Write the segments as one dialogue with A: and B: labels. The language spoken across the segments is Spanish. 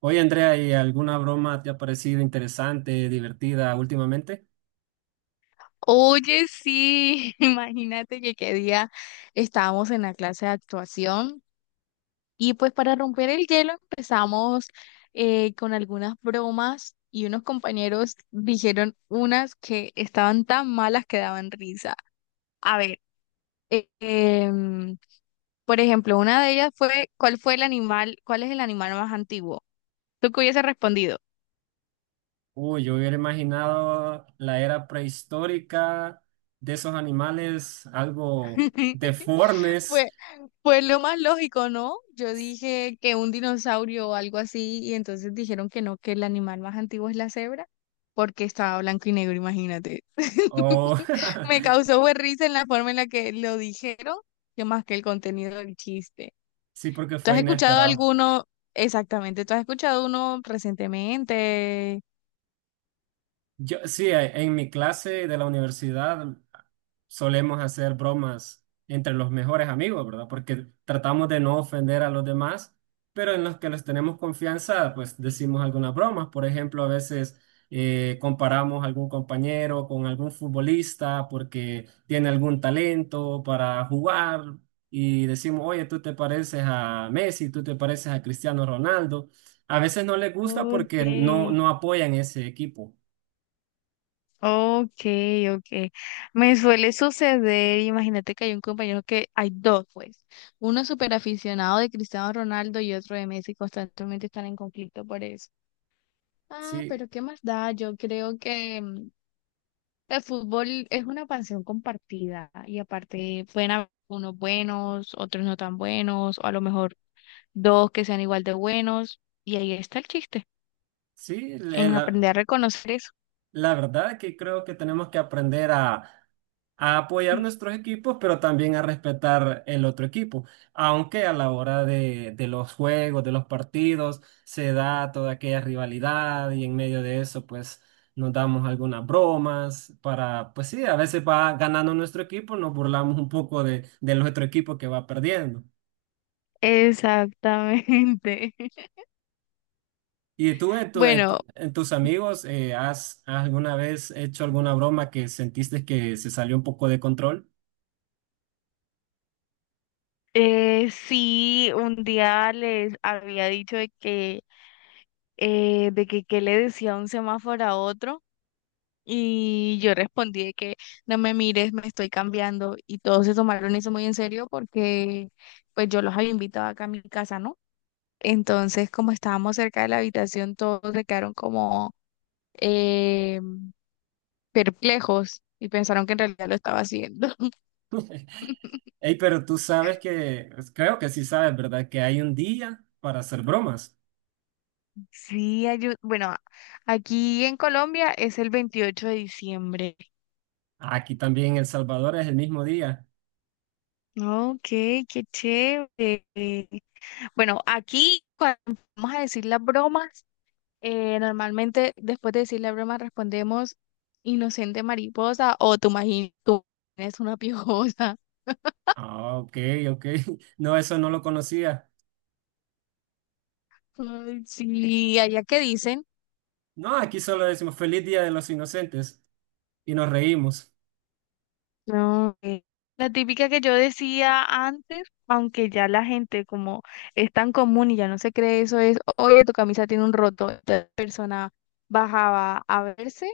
A: Oye, Andrea, ¿y alguna broma te ha parecido interesante, divertida últimamente?
B: Oye, sí, imagínate que qué día estábamos en la clase de actuación y pues para romper el hielo empezamos con algunas bromas y unos compañeros dijeron unas que estaban tan malas que daban risa. A ver, eh, em, por ejemplo, una de ellas fue, ¿cuál fue el animal, cuál es el animal más antiguo? ¿Tú qué hubiese respondido?
A: Uy, yo hubiera imaginado la era prehistórica de esos animales algo deformes.
B: Pues lo más lógico, ¿no? Yo dije que un dinosaurio o algo así, y entonces dijeron que no, que el animal más antiguo es la cebra, porque estaba blanco y negro, imagínate.
A: O
B: Me causó fue risa en la forma en la que lo dijeron, que más que el contenido del chiste.
A: sí, porque
B: ¿Tú has
A: fue
B: escuchado
A: inesperado.
B: alguno? Exactamente, ¿tú has escuchado uno recientemente?
A: Yo, sí, en mi clase de la universidad solemos hacer bromas entre los mejores amigos, ¿verdad? Porque tratamos de no ofender a los demás, pero en los que les tenemos confianza, pues decimos algunas bromas. Por ejemplo, a veces comparamos algún compañero con algún futbolista porque tiene algún talento para jugar y decimos, oye, tú te pareces a Messi, tú te pareces a Cristiano Ronaldo. A veces no les gusta
B: Ok.
A: porque no apoyan ese equipo.
B: Okay, okay. Me suele suceder, imagínate que hay un compañero que hay dos, pues, uno súper aficionado de Cristiano Ronaldo y otro de Messi, constantemente están en conflicto por eso. Ah,
A: Sí,
B: pero qué más da, yo creo que el fútbol es una pasión compartida y aparte pueden haber unos buenos, otros no tan buenos, o a lo mejor dos que sean igual de buenos, y ahí está el chiste,
A: sí,
B: en aprender a reconocer eso.
A: la verdad que creo que tenemos que aprender a apoyar nuestros equipos, pero también a respetar el otro equipo. Aunque a la hora de los juegos, de los partidos, se da toda aquella rivalidad y en medio de eso, pues nos damos algunas bromas para, pues sí, a veces va ganando nuestro equipo, nos burlamos un poco de nuestro equipo que va perdiendo.
B: Exactamente.
A: ¿Y tú en, tu- en
B: Bueno,
A: tu- en tus amigos has alguna vez hecho alguna broma que sentiste que se salió un poco de control?
B: eh, sí, un día les había dicho de que qué le decía un semáforo a otro y yo respondí de que no me mires, me estoy cambiando y todos se tomaron eso muy en serio porque pues yo los había invitado acá a mi casa, ¿no? Entonces, como estábamos cerca de la habitación, todos se quedaron como eh, perplejos y pensaron que en realidad lo estaba haciendo.
A: Ey, pero tú sabes que, pues, creo que sí sabes, ¿verdad? Que hay un día para hacer bromas.
B: Sí, bueno, aquí en Colombia es el 28 de diciembre.
A: Aquí también en El Salvador es el mismo día.
B: Ok, qué chévere. Bueno, aquí cuando vamos a decir las bromas, normalmente después de decir la broma respondemos inocente mariposa o tú imaginas, tú eres una piojosa.
A: Ah, ok, ok. No, eso no lo conocía.
B: Ay, sí, allá que dicen.
A: No, aquí solo decimos feliz Día de los Inocentes y nos reímos.
B: No, la típica que yo decía antes, aunque ya la gente como es tan común y ya no se cree eso, es, oye, tu camisa tiene un roto. Entonces, la persona bajaba a verse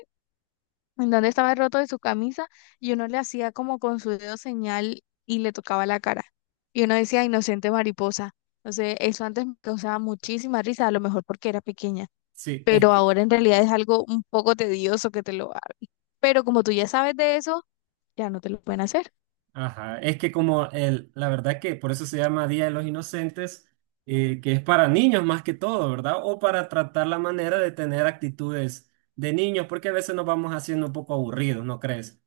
B: en donde estaba el roto de su camisa y uno le hacía como con su dedo señal y le tocaba la cara. Y uno decía, inocente mariposa. Entonces, eso antes me causaba muchísima risa, a lo mejor porque era pequeña,
A: Sí, es
B: pero
A: que
B: ahora en realidad es algo un poco tedioso que te lo hagan. Pero como tú ya sabes de eso, ya no te lo pueden hacer.
A: ajá, es que como la verdad que por eso se llama Día de los Inocentes, que es para niños más que todo, ¿verdad? O para tratar la manera de tener actitudes de niños, porque a veces nos vamos haciendo un poco aburridos, ¿no crees?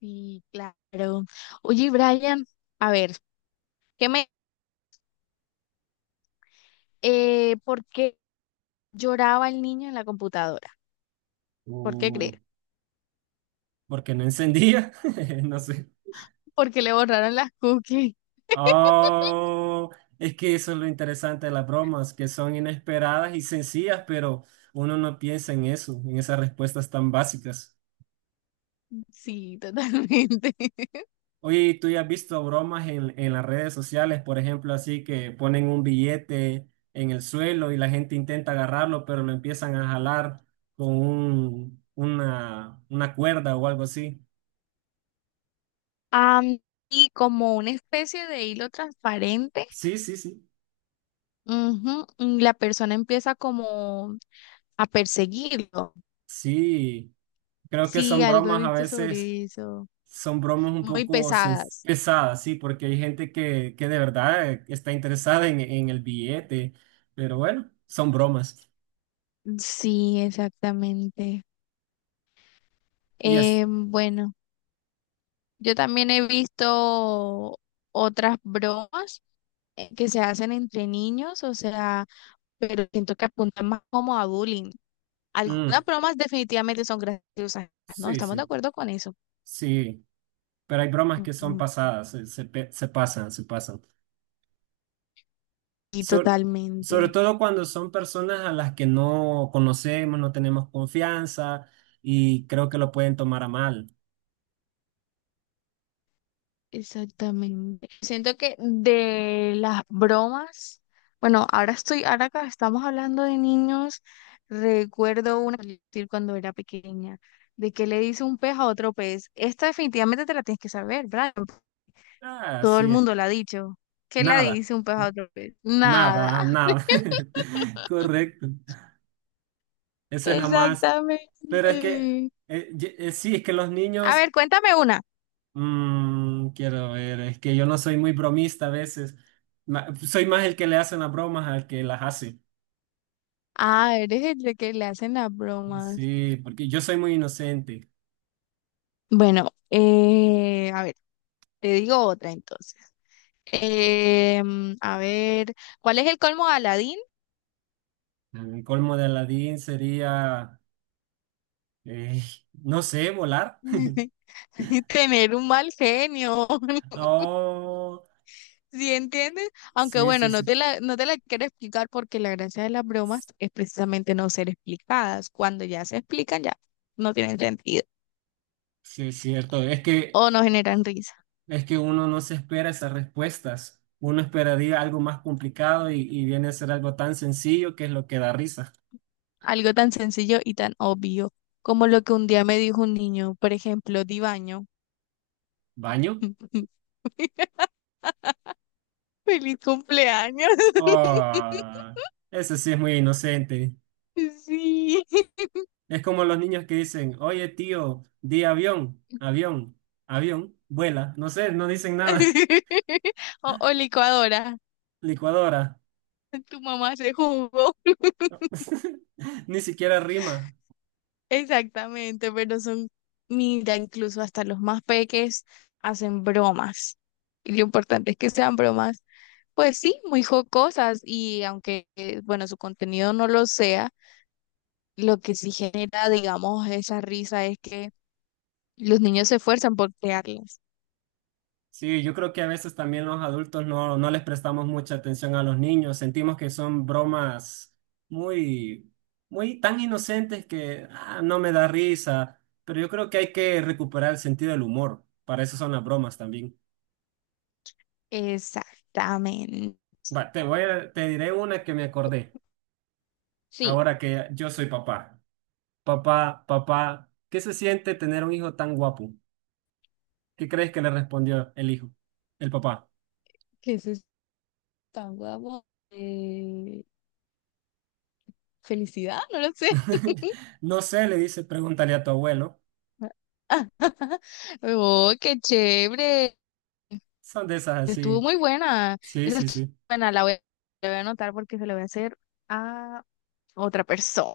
B: Sí, claro. Oye, Brian, a ver, ¿qué me, ¿por qué lloraba el niño en la computadora? ¿Por qué
A: O
B: crees?
A: porque no encendía, no sé.
B: Porque le borraron las cookies.
A: Oh, es que eso es lo interesante de las bromas, que son inesperadas y sencillas, pero uno no piensa en eso, en esas respuestas tan básicas.
B: Sí, totalmente.
A: Oye, ¿y tú ya has visto bromas en las redes sociales? Por ejemplo, así que ponen un billete en el suelo y la gente intenta agarrarlo, pero lo empiezan a jalar con una cuerda o algo así.
B: Am, y como una especie de hilo transparente,
A: Sí, sí, sí.
B: ujú, y la persona empieza como a perseguirlo.
A: Sí, creo que
B: Sí,
A: son
B: algo he
A: bromas a
B: visto
A: veces,
B: sobre eso.
A: son bromas un
B: Muy
A: poco
B: pesadas.
A: pesadas, sí, porque hay gente que de verdad está interesada en el billete, pero bueno, son bromas.
B: Sí, exactamente.
A: Y es,
B: Bueno, yo también he visto otras bromas que se hacen entre niños, o sea... pero siento que apunta más como a bullying.
A: mm,
B: Algunas bromas definitivamente son graciosas, ¿no?
A: sí,
B: Estamos de
A: sí,
B: acuerdo con eso.
A: sí. Pero hay bromas que son
B: Mm,
A: pasadas, se pasan, se pasan.
B: y
A: So- Sobre
B: totalmente,
A: todo cuando son personas a las que no conocemos, no tenemos confianza, y creo que lo pueden tomar a mal.
B: exactamente. Siento que de las bromas, bueno, ahora acá estamos hablando de niños, recuerdo una que decir cuando era pequeña, de que le dice un pez a otro pez. Esta definitivamente te la tienes que saber, ¿verdad?
A: Ah,
B: Todo el
A: así
B: mundo
A: es.
B: la ha dicho. ¿Qué le
A: Nada,
B: dice un pez a otro pez?
A: nada,
B: Nada.
A: nada. Correcto. Esa es la más... Pero es que,
B: Exactamente.
A: sí, es que los
B: A
A: niños,
B: ver, cuéntame una.
A: mm, quiero ver, es que yo no soy muy bromista a veces. Soy más el que le hacen las bromas al que las hace.
B: Ah, eres el de que le hacen las bromas.
A: Sí, porque yo soy muy inocente.
B: Bueno, a ver, te digo otra entonces. A ver, ¿cuál es el colmo de Aladín?
A: El colmo de Aladín sería, eh, no sé, volar.
B: Tener un mal genio,
A: Oh,
B: ¿sí entiendes? Aunque
A: sí,
B: bueno,
A: sí, sí,
B: no te la quiero explicar porque la gracia de las bromas es precisamente no ser explicadas. Cuando ya se explican, ya no tienen sentido
A: sí, es cierto.
B: o no generan risa.
A: Es que uno no se espera esas respuestas. Uno esperaría algo más complicado y viene a ser algo tan sencillo que es lo que da risa.
B: Algo tan sencillo y tan obvio como lo que un día me dijo un niño, por ejemplo, Dibaño.
A: ¿Baño?
B: ¡Feliz cumpleaños!
A: Oh, ese sí es muy inocente.
B: Sí.
A: Es como los niños que dicen, oye, tío, di avión, avión, avión, vuela. No sé, no dicen nada.
B: O, o licuadora.
A: Licuadora.
B: Tu mamá hace jugo.
A: Ni siquiera rima.
B: Exactamente, pero son, mira, incluso hasta los más peques hacen bromas. Y lo importante es que sean bromas, pues sí, muy jocosas y aunque, bueno, su contenido no lo sea. Lo que sí genera, digamos, esa risa es que los niños se esfuerzan por crearlas.
A: Sí, yo creo que a veces también los adultos no les prestamos mucha atención a los niños. Sentimos que son bromas muy, muy tan inocentes que ah, no me da risa. Pero yo creo que hay que recuperar el sentido del humor. Para eso son las bromas también.
B: Exactamente.
A: Va, te diré una que me acordé.
B: Sí,
A: Ahora que yo soy papá. Papá, papá, ¿qué se siente tener un hijo tan guapo? ¿Qué crees que le respondió el hijo? El papá.
B: que eso es tan guapo. Eh, Felicidad, no lo sé.
A: No sé, le dice, pregúntale a tu abuelo.
B: Oh, qué chévere.
A: Son de esas
B: Estuvo
A: así.
B: muy buena.
A: Sí,
B: Esa
A: sí,
B: estuvo
A: sí.
B: buena, la voy a anotar porque se la voy a hacer a otra persona.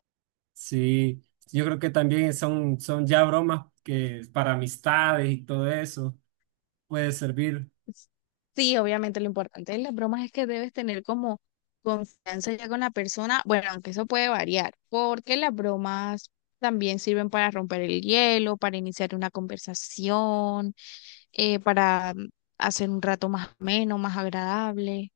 A: Sí. Yo creo que también son, son ya bromas que para amistades y todo eso puede servir.
B: Sí, obviamente lo importante de las bromas es que debes tener como confianza ya con la persona, bueno, aunque eso puede variar, porque las bromas también sirven para romper el hielo, para iniciar una conversación, eh, para mm, hacer un rato más ameno, más agradable.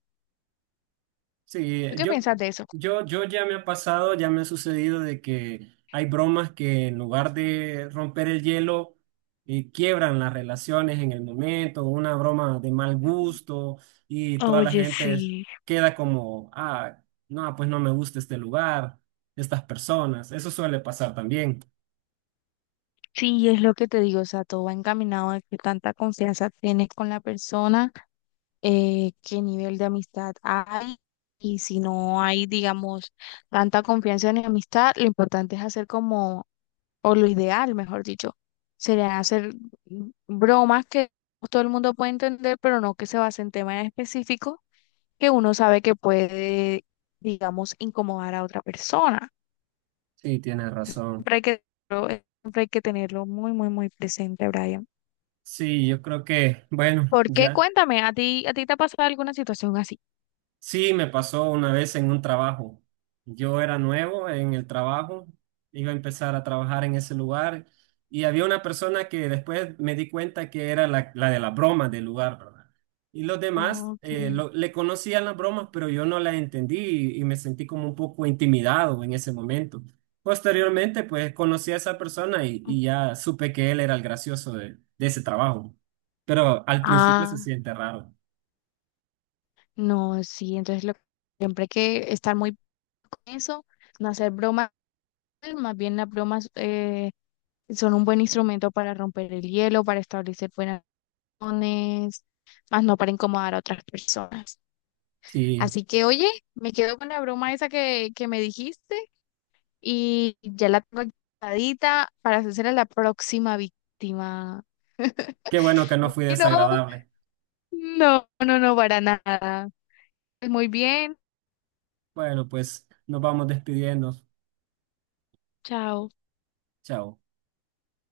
A: Sí,
B: ¿Tú qué piensas de eso?
A: yo ya me ha pasado, ya me ha sucedido de que hay bromas que en lugar de romper el hielo, quiebran las relaciones en el momento, una broma de mal gusto y toda la
B: Oye,
A: gente
B: sí,
A: queda como, ah, no, pues no me gusta este lugar, estas personas. Eso suele pasar también.
B: sí, es lo que te digo, o sea, todo va encaminado a que tanta confianza tienes con la persona qué nivel de amistad hay y si no hay, digamos, tanta confianza ni amistad, lo importante es hacer como, o lo ideal, mejor dicho, sería hacer bromas que todo el mundo puede entender, pero no que se base en temas específicos que uno sabe que puede, digamos, incomodar a otra persona.
A: Sí, tienes razón.
B: Siempre hay que, siempre hay que tenerlo muy, muy, muy presente, Brian.
A: Sí, yo creo que, bueno,
B: ¿Por qué?
A: ya.
B: Cuéntame, a ti te ha pasado alguna situación así?
A: Sí, me pasó una vez en un trabajo. Yo era nuevo en el trabajo, iba a empezar a trabajar en ese lugar y había una persona que después me di cuenta que era la de la broma del lugar, ¿verdad? Y los demás
B: Ok.
A: le conocían las bromas, pero yo no las entendí y me sentí como un poco intimidado en ese momento. Posteriormente, pues conocí a esa persona y ya supe que él era el gracioso de ese trabajo, pero al principio se
B: Ah.
A: siente raro.
B: No, sí, siempre hay que estar muy con eso, no hacer bromas, más bien las bromas son un buen instrumento para romper el hielo, para establecer buenas relaciones, más no para incomodar a otras personas.
A: Sí.
B: Así que, oye, me quedo con la broma esa que me dijiste y ya la tengo guardadita para hacer a la próxima víctima.
A: Qué bueno que no fui
B: No,
A: desagradable.
B: no, no, no, para nada. Muy bien,
A: Bueno, pues nos vamos despidiendo.
B: chao.
A: Chao.